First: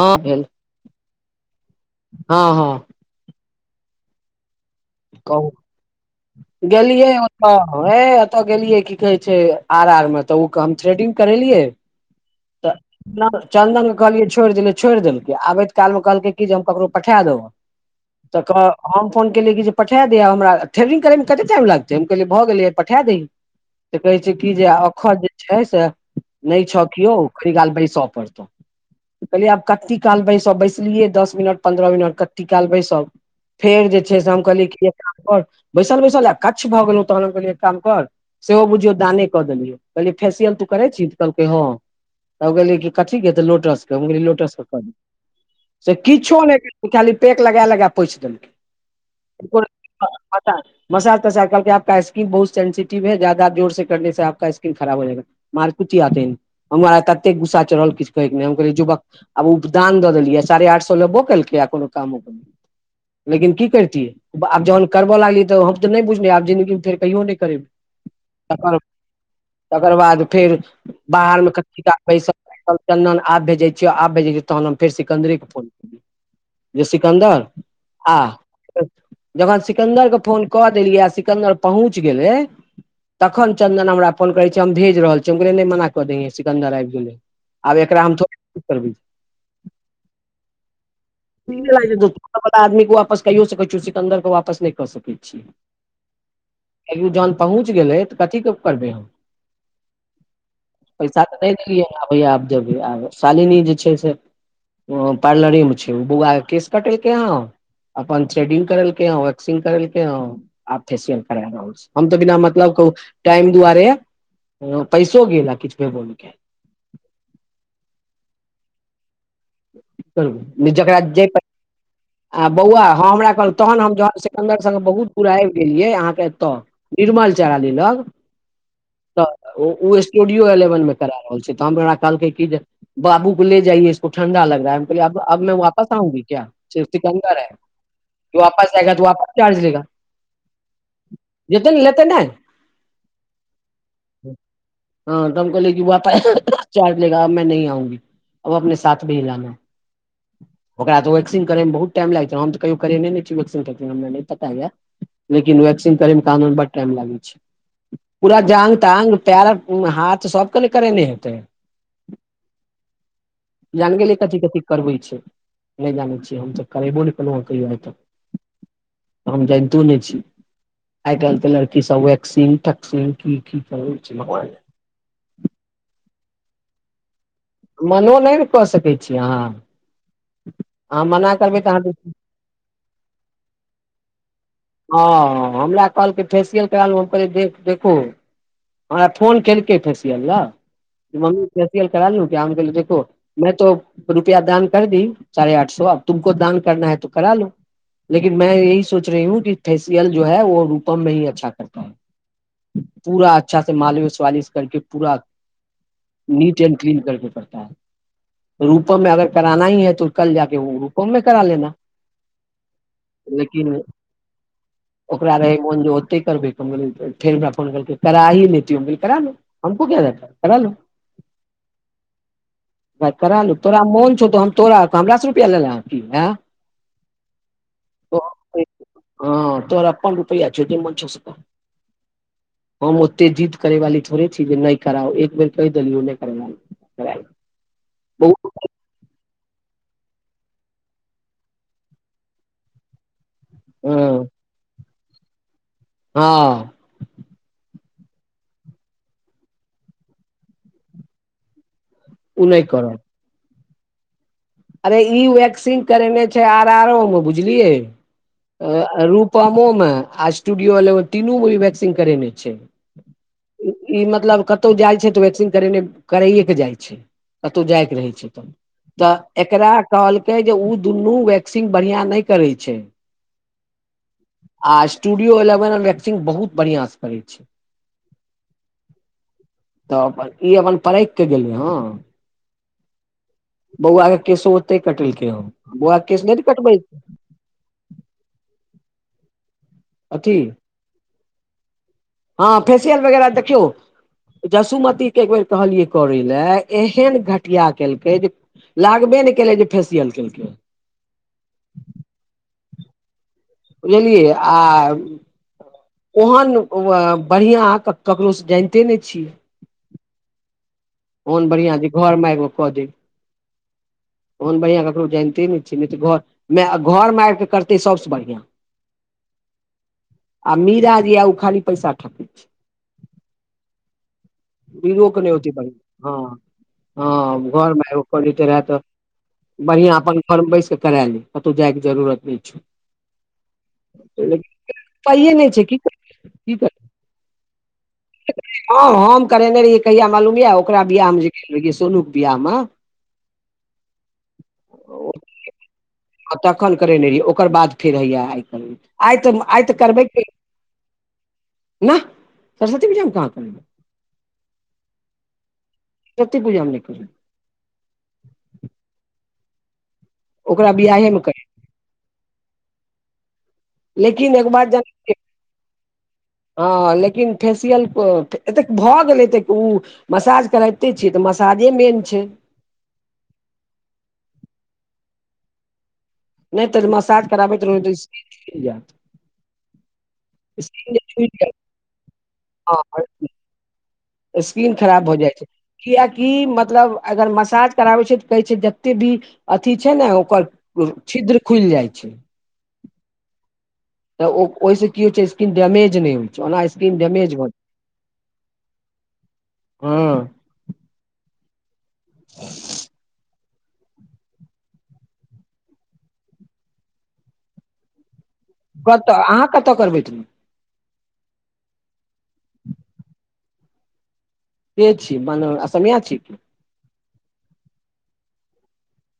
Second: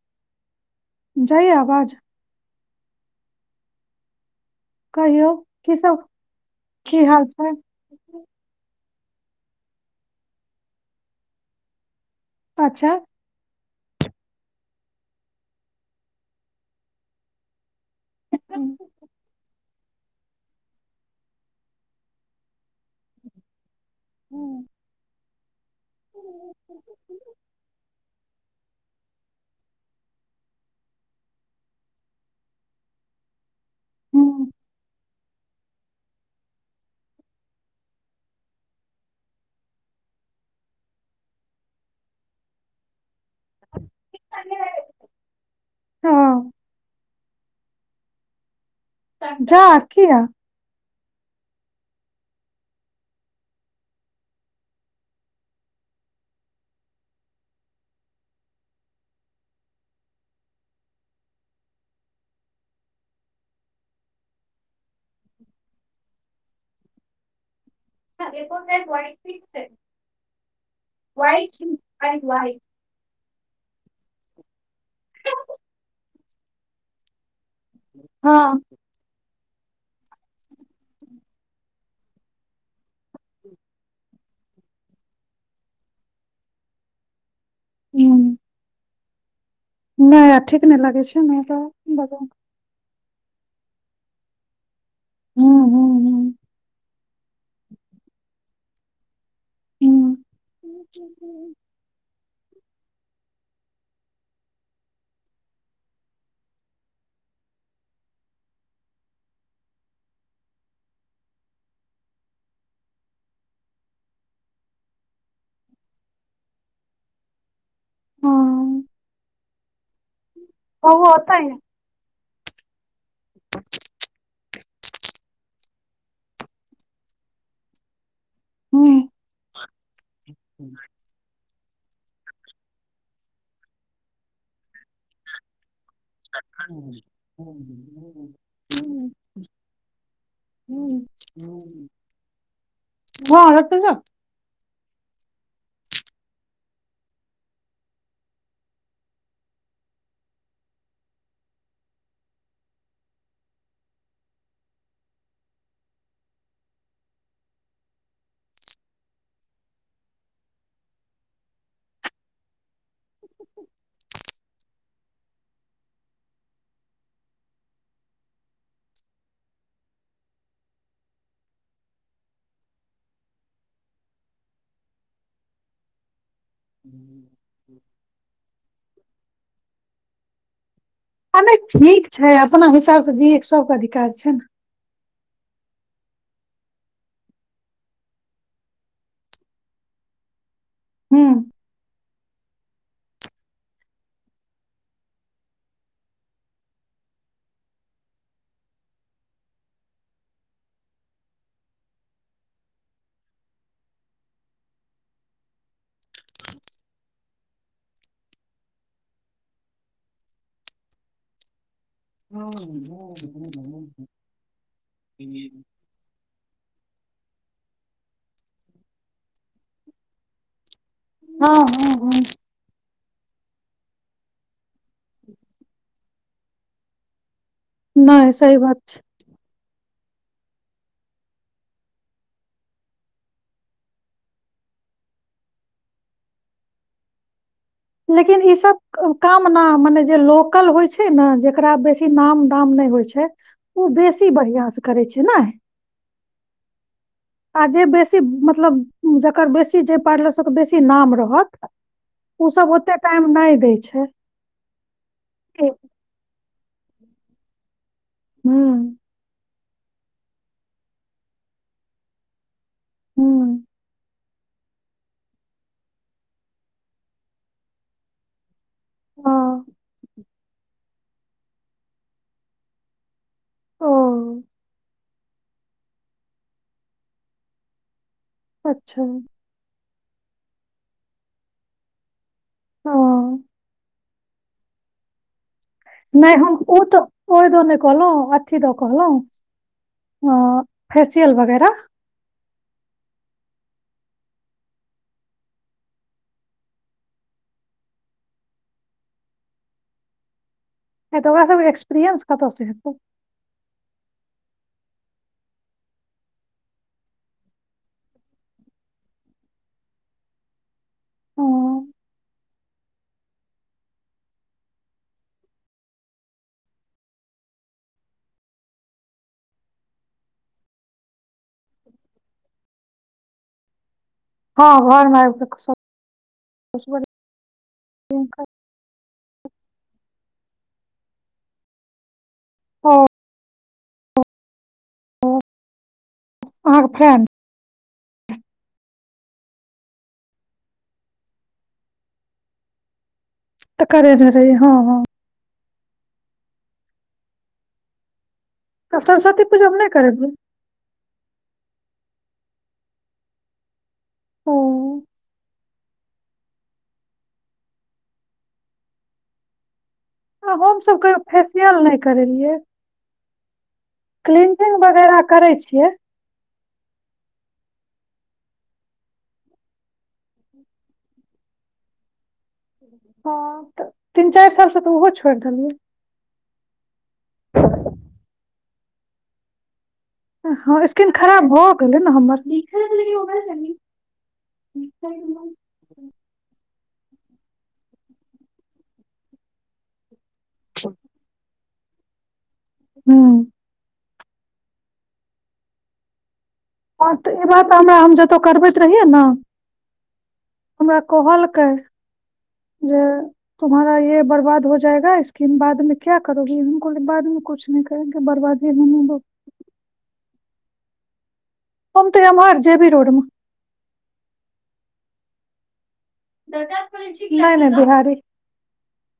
हँ भेल जाइया आवाज हँ हँ कहियौ कहु की सब की गेलियै हाल ओऽत छै हे एतऽ गेलियै की कहे छै आर आर मे तऽ ओ हम थ्रेडिंग करेलियै त अच्छा [unintelligible] चन्दन के कहलियै छोड़ि देलै छोड़ि देलकै आबैत कालमे कहलकै की जे हम ककरो पठा देबह तऽक हँ हम फोन केलियै कि जे पठा दिअ हमरा थेरिंग करय में कतेक टाइम लागतै हम कहलियै भऽ गेलियै पठा दही त कहै छै की अखज छै से नहि छौ केओ कनी गाल बैसऽ पड़तौ कहलियै आब कती काल बैसभ बैसलियै दस मिनट पन्द्रह मिनट कती नालबै सभ फेर जे छै से हम कहलियै कि एक काम कर बैसल बैसल आ कच्छ भऽ गेलहु तहन हम कहलियै एक काम कर सेहो बुझियौ दाने कऽ देलियै कहलियै फैशियल तू करे छी तऽ कहलकै हँ तब कही कथि के त लोटस के हम कहालिये लोटस के क दो से किछो नै पेक लगा लगा पोइछ देलके झ [unintelligible] ह [unintelligible] मसाज तसाज कहलकै आपका स्किन बहुत सेंसिटिव है जादा जोर से करने से स्किन खराब हो जाएगा मार पुतियाते हमरा तते गुसा चरहल किछु कहै के नै हम कहलीयै युवक आब उपदान दऽ देलियै सारे आठ सो लेबो केलकै आ कोनो कामो के नइ लेकिन की करतियै आब जहन करबऽ लागलि तऽ हम तऽ नहि बुझलिय आब जिन्दगीमे फेर कहियो नहि करेबै तकर तकर बाद फेर बाहरमे कती काल बैसल बैसल चन आब भेजै छियै आब भेजै छ तहन हम फेर सिकन्दरे के फोन सिकन्दर आ हँ जखन सिकन्दर के फोन कऽ देलियै आ सिकन्दर पहुँच गेलै तखन चंन्दन हमरा फोन करै छी हम भेज रहल छियौ हम कहलियै नहि मना कऽ दैये सिकंन्दर आबि गेलै आब एकरा हम थोड़ क करबै नहि ठीक नहि लागे छै हम त आदमीे क वापस को सकै छी सिकन्दर के वापस नहि कऽ सकै छी हुँ हुँ हुँ क जहन पहुँच गेलै तऽ कथीे करबै हम हुँ पैसा तऽ नहि [unintelligible] देलियैबै आब देबैआ शालिनी जे छै से ओ पार्लरे मे छै ओ बुआ के केश कटेलकै हं अपन थ्रेडिंग करेलकै हं वैकसिंग करेलकै हं आप फेसियल करा रह हम तऽ बिना मतलब कह टाइम दुआरे पैसो गेला किछ मे बोल के हँ जकरा बौआ जे ओतय या आ बौआ हँ हमरा कहल तहन हम जन्दर बहुत पूरा आब गेल ये अहाँके एतऽ निर्मल चारा लेलक हुँ त ओ स्टूडियो एलेवन में करा रहल छै तऽरा कहलकै कि जे बाबू ले जाइऐ ईसको ठण्डा लग रहा है आउ क्य स के अन्दर है वापस आएगा त वापस चार्ज लेगा जतन लेत नहि हँ रखने जा हँ तऽ हम कहले कि ब चार्ट लेगा नहि आउी अब अपने साथ भी ह लाना ओकरा तऽ ओ व करे मे बहुत टाइम लाग हम तऽ क करे नहि पताय लेकिन वेकसीन करे में कान ब टाइम लागे छै पूरा जांग तांग पैर हाथ सबके ल करेने हेतै है जानगे ल एक कथी कथी करबै छै नहि जान हम तऽ करेबो नहि केलहु हँ कहियो आइ तक हम जानितो नहि छी आइ काल्ह त लड़की सब वेकक्सिंग टक्सिंगग की की कर छै मोबाइल में हूँ मनो नहि ने कऽ सकैत छी अहाँ अहाँ मना ह करबै तऽ अहाँ ठीक छै अपना हिसाबसे जिय केसबके अधिकार छै ने हं हमरा कहलकै फेसियल करल हम कहले देख देखू हमरा फोन केल कै फेसियल लऽ जे मम्मी हूँ फेसियल करा लहु कऽ कह देखो में तो रुपआ दान कर दी साढ़े आठ सो अब तुमको दान करना है तो करा लो लेकिन मैं यही सोच रही हूँ कि फेसियल जो है वो रूपम में ही अच्छा करता है पूरा अच्छा से मालव स्वालिश करके पूरा नीट एं्ड क्लीन करके पड़ता ह रूपम में अगर कराना ही त कल जाकर रूपम मे करा लेना हँ लेकिन हँ ओकरा रहै मौन जे ओते करबे फेर हमरा फोन करा ही लोल करा लो हमको क देता करा लो हँ हँ [inaudible] कर तोरा मोन छौ तो हम तोरा हमरा रुपआ लेलेे नहि सही बात छै ह तोर अपन रुपैआ छौ जे मोन छौ से कर हम ओते जीद करै वाली थोड़े छी जे नहि कराउ एक बेर कहि देलियौ नहि करी [unintelligible] कर लेकिन ई सब कामना मने जे लोकल होइ छै ने जेकरा बेसी नाम दाम नहि होइ छै ओ हँ बेसी बढ़िआँसँ करै छै ने हँ आ जे बेसी मतलब जकर बेसी जे पारलर सबके बेसी नाम रहत ओ नहि सब ओते करत टाइम नहि दय छै अरे ई वेक्सिंग करेने छै आर आर ओ मे बुझलियए हूँ रूपम मोम स्टूडियो तीनू ओ वैक्सिंग करेने छै हूँ ई मतलब कत कतहु जाइ छै तऽ वैक्सिन करेने करैएके जाइ छै कतौ जाइके रहै छै तब ओ तऽ एकरा कहलकै जे ओ दुनू वैक्सीन बढ़ियां नहि करे छै ओ आ स्टूडियो एलेवन वैक्सिंग बहुत बढ़िआं से करै छै अच्छा तऽ अपन ई अपन परैख के गेलिय हँ ओ बौआ के केसो ओते कटिलके हो नहि हम ओ तऽ ओहि द नहि कहलहु अथी द कहलहु अथि हँ फसियल वगैरा देखियौ जसुमतीे कऽ एक बेेर कहलियै करै लए एहन घटिया केलकै जे लागबे नहि केलकै जे फेसियल केलकै। नहि तऽ ओकराके एक्सपीरियंस कतयसँ हेतै। बुझलियै आय। ओहन बढ़िआँ ककरोसँ जानिते नहि छियै। कोन बढ़िआँ अं, छै, घरमे एगो कऽ देब। ओहन बढ़िआँ ककरो जनिते नहि छियै, नहि तऽ घरमे आबि कऽ करतै, सभसँ बढ़िआँ। आ मीरा जेया, ओ खाली पैसा ठक छै। हँ ई रोक घरमे नहि आबि होती प कऽ सब हँ हँ घरमे कोनी त रहत बढ़िआँ, अपन फॉर्म बैस कऽ करा लेब, कतहु जाइके जरूरत नहि छै। ओ पइए नहि छै कि? अहाँके फ्रेंड। हँ, हम करेने रहियै। कहिया मालूम यऽ, ओकरा बियाहमे, जे सोनूके बियाहमे। [inaudible] तऽ कर धर, हँ हँ। तखन करेने रहियै, ओकर बाद फेर होइए आज काल्हि। आइ तऽ सरस्वती आइ तऽ पूजामे नहि करबै, करेलियै ने सरस्वती पूजा हम कहाँ करबै। ओ कतेक पूजा मे लेट ओकरा हमसभ बियाहे मे कोनो करै फेसियल नहि करेलियै। लेकिन एक बात क्लीनिंग जानै छियै, वगैरह करै छियै। हँ, लेकिन फेसियल एतेक भऽ गेलै, एतेक ओ। मसाज करबैते छियै तऽ मसाजे मेन छै। हँ तऽ, तीन चारि सालसँ तऽ ओहो छोड़ि देलियै। नहि तऽ मसाज करबैत [unintelligible] रहित। हँ, स्किन छुटि खराब जायत भऽ गेलै ने हमर। हँ स्किन खराब भऽ जाइ छै। किएकि मतलब, अगर मसाज कराबै छै तऽ कहै छै जतेक भी अथी छै ने, ओकर छिद्र खुलि जाइ छै। हू तऽ ओहिसँ की होइ छै? स्किन डैमेज नहि होइ? चो आइ स्किन हँ तऽ, डैमेज ई भऽ बात हमरा हम जतहु करबैत रहियै ने। हँ हमरा कहलकै जे। तोहर ई स्किन बर्बाद भऽ जेतै, बादमे की करबऽ? बादमे किछु नहि करबऽ, बर्बाद। कतऽ अहाँ, कतऽ करबै तऽ? हम त एमहर जेबी रोडम प छी म असामिया छी नहि नहि, बिहारी।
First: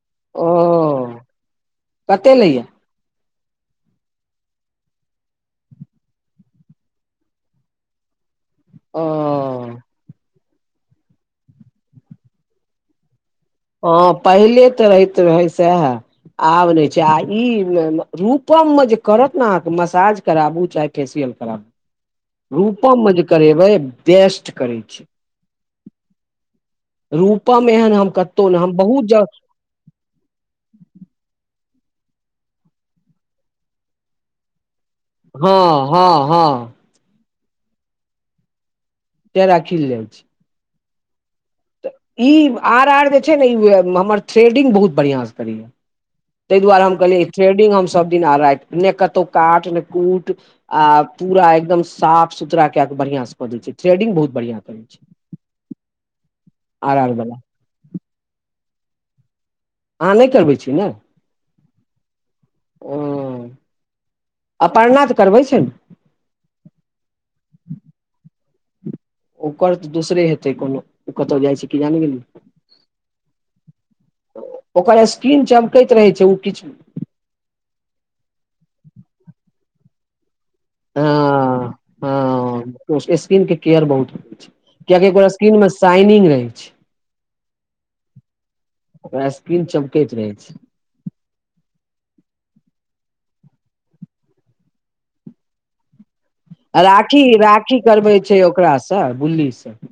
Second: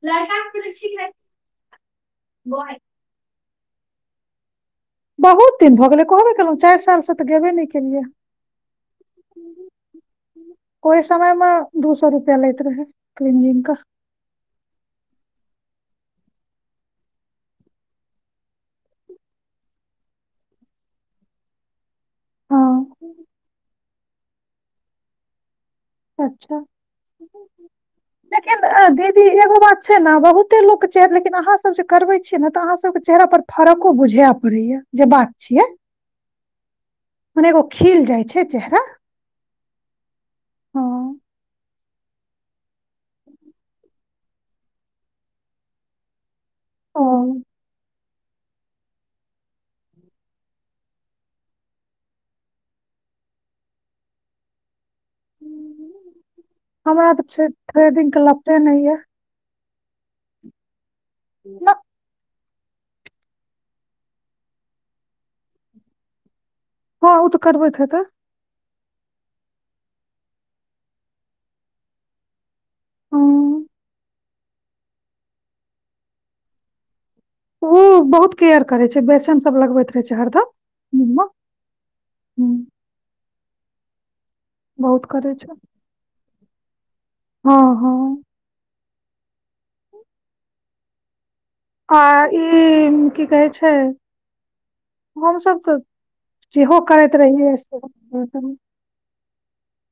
लड़का ओ [inaudible] कते लैया बहुत दिन भऽ गेलै, कहबे केलहुँ, चारि सालसँ तऽ गेने नहि केलियै। ओ ओहि समयमे दू सए रुपआ लैत रहै कऽ। हँ, पहिले तऽ रहैत रहै सएह। आब नहि छै, आ ई रूपमे जे करत ने, अहाँके मसाज कराबू चाहे। फेसियल करबै। हँ रूपममे जे करै छै, बेस्ट करै छै। अच्छा रूपामे एहन हम कतहु ने, लेकिन हम अ, बहुत दीदी जगह एगो बात छै ने, बहुते लोकके छै, लेकिन अहाँसभ जे करबै छियै ने, तऽ अहाँसभके चेहरापर फरक बुझा पड़ै छै। हँ हँ हँ मने एगो खिलि जाइ छै चेहरा। चेहरा खिलि जाइ छै। हँ तऽ ई आर आर जे छै ने, ई हमर थ्रेडिंग बहुत बढ़िआँसँ करैए। ताहि दुआरे हम ओ कहलियै, थ्रेडिंग हम सभ दिन राति ने कतहु काटि कूटि। आ पूरा एकदम साफ-सुथरा कऽ कऽ बढ़िआँसँ कऽ दैत छै, थ्रेडिंग बहुत बढ़िआँ करैत छै। आर आर हमरा बला तऽ थ्रेडिंगके लपेट नहि यऽ। अहाँ नहि करबै छी ने [inaudible] ओ अपर तऽ करबै छै ने ह ओ तऽ करबैत हे तऽ ओकर तऽ दोसरे हेतै कोनो ओ कतहु जाइ छै क जान गेली आ ओकर स्किन चमकैत रहै छै किछु ओउ बहुत केयर करै छै बेसन सब लगबैत रहै छै हरदम निमक ह ह स्किन के केयर बहुत हो छै बहुत कियकि ओ करै छै स्किन में साइनिंग रहै छै हँ हँ ओकरा स्किन चमकैत रहै छै आ ई की कहे छै हमसभ तऽ जे करैत रहियै बली [unintelligible]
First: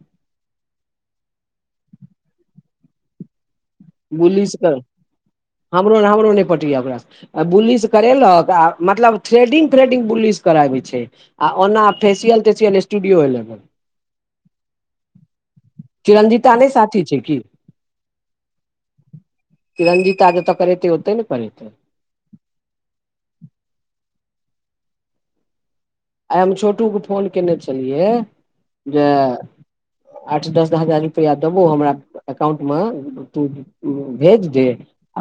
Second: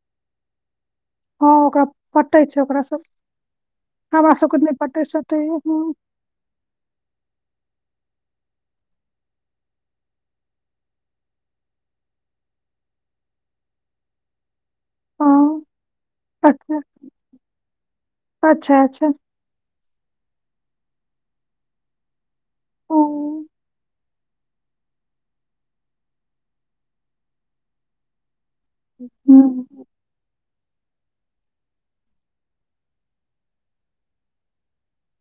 हँ ओकरा पटै छै ओकराँ सब सँ हमरा सबके नै पटै सटै य हँ नै पटै ओक बु्लिस करेलक आ मतलब थ्रेडिंग थ्रेडिंग बु्लिस कराबे छै आ ओना फेसियल तेसियल स्टूडियो ए लग हँ चिरंजीत नहि अच्छा साथी छै की अच्छा अच्छा तरंजी जतऽ करेतै ओते ने करेतै ओ आइ हम छोटूके फोन कयने छलियै जे हूँ आठ दस हजार रुपैआ देबौ हमरा एकाउंट मे तु भेज दे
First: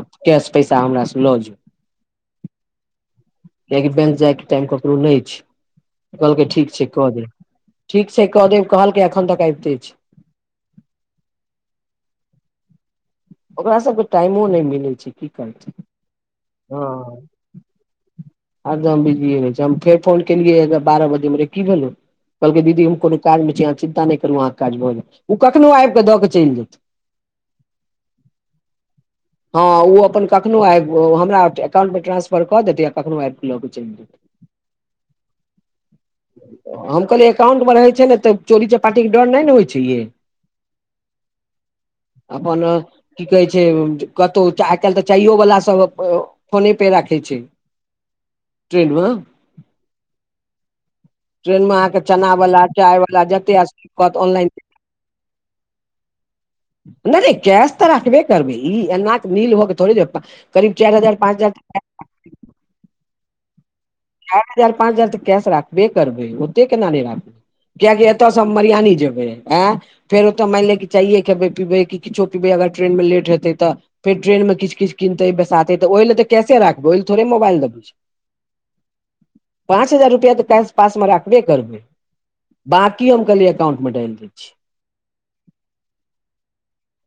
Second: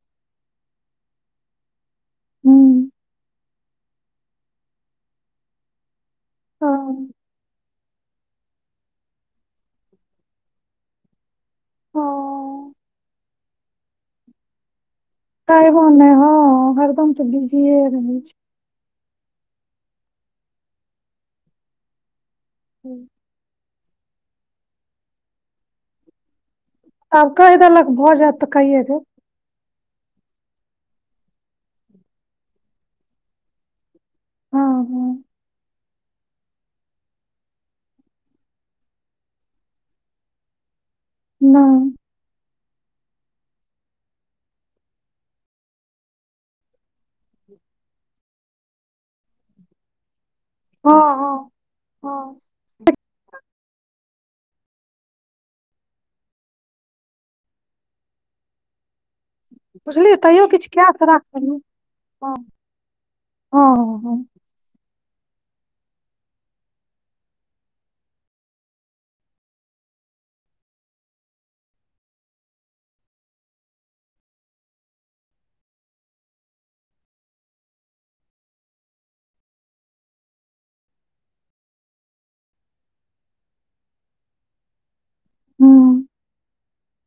आब कैश पैसा हमरा से लो जो हूँ कियकि बैंक जाय के टाइम ककरो नहि छै कहलकै ठीक छै हँ क देब ठीक छै कऽ देब कहलकै एखन तक अबिते छै ह ओकरा सब के टाइमो नहि मिलै छै की तइ करतै गुने हँ हँ एकरदम तऽ बिजी रहै छै एकदम बिजीए रहै छै हम फेर फोन केलियै बारह बजेमे रे की भेलै कहलकै दीदी हम छै कोनो काज में छैह चिन्ता नहि करू अहाँके काज भऽ जा ओ कखननो आबिकऽ दऽ के चलि जेत आब कहि देलक भऽ जायत तऽ कहिये दे हँ ओ अपन कखनो आबि हमरा अकाउंटमे ट्रांसफर कऽ देतै आ कखनो आबि क लऽ कऽ चलि जेतै हँ हँ हम कहलियै एकाउंट में रहै छै ने तऽ चोरी चपाटीक के डर नहि ने होइ छै ये नय अपन की कहै छै कतहु आइ काल्ह तऽ चाइयो वला सब फोने पे राखे छै ट्रेड में हँ हँ ट्रेन मे अहाँके चना हँ वला चाय वला जते कनलाइन नहि र कश तऽ राखबे करबिही एना नील होके थोड़े बुझलियै जाएब तैयो किछु करीब कए चारि कऽ हजार पाँच राखलियै हजार हँ हँ हँ हँ चार हजार पाँच हजार तऽ कैश राखबे करबै ओते केना नहि राखबै किआकि एतयसँ हम मरियानी जेबै आयं फेर ओ तऽ मैन ले चायए कि पीब किछो पीब अगर ट्रैन मे लेट हेते त फेर ट्रनमे किछ किछु किनतैाते त ओहि ल तऽ कैेाबैहि ल थोड़े मोबइल देै पाँच हजार रुपैआ तऽ क पास में राखबे करबै बाकी हम कहली अकाउंटमे डालि दै छीिय हूँ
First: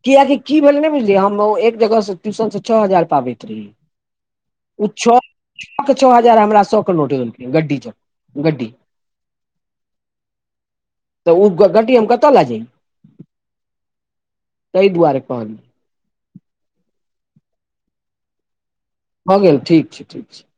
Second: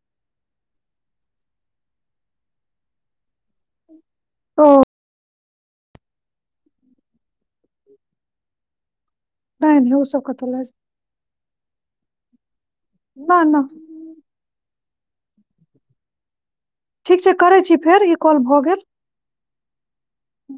किआकि की भेलै ने बुझलियै हम एक जगह से ट्यूशन से छओ हजार पाबैत रही ओ छ छओ के छओ हजार हमरा सौख नोटे ग्ी च ग्डी नहि नहि ओ सबके तऽ तऽ ओ गट्टी हम कतऽ लए जइब न न ताहि दुआरे कहलौ ठीक छै करै छी फेर ई कॉल भऽ गेल भऽ गेल ठीक छै ठीक छै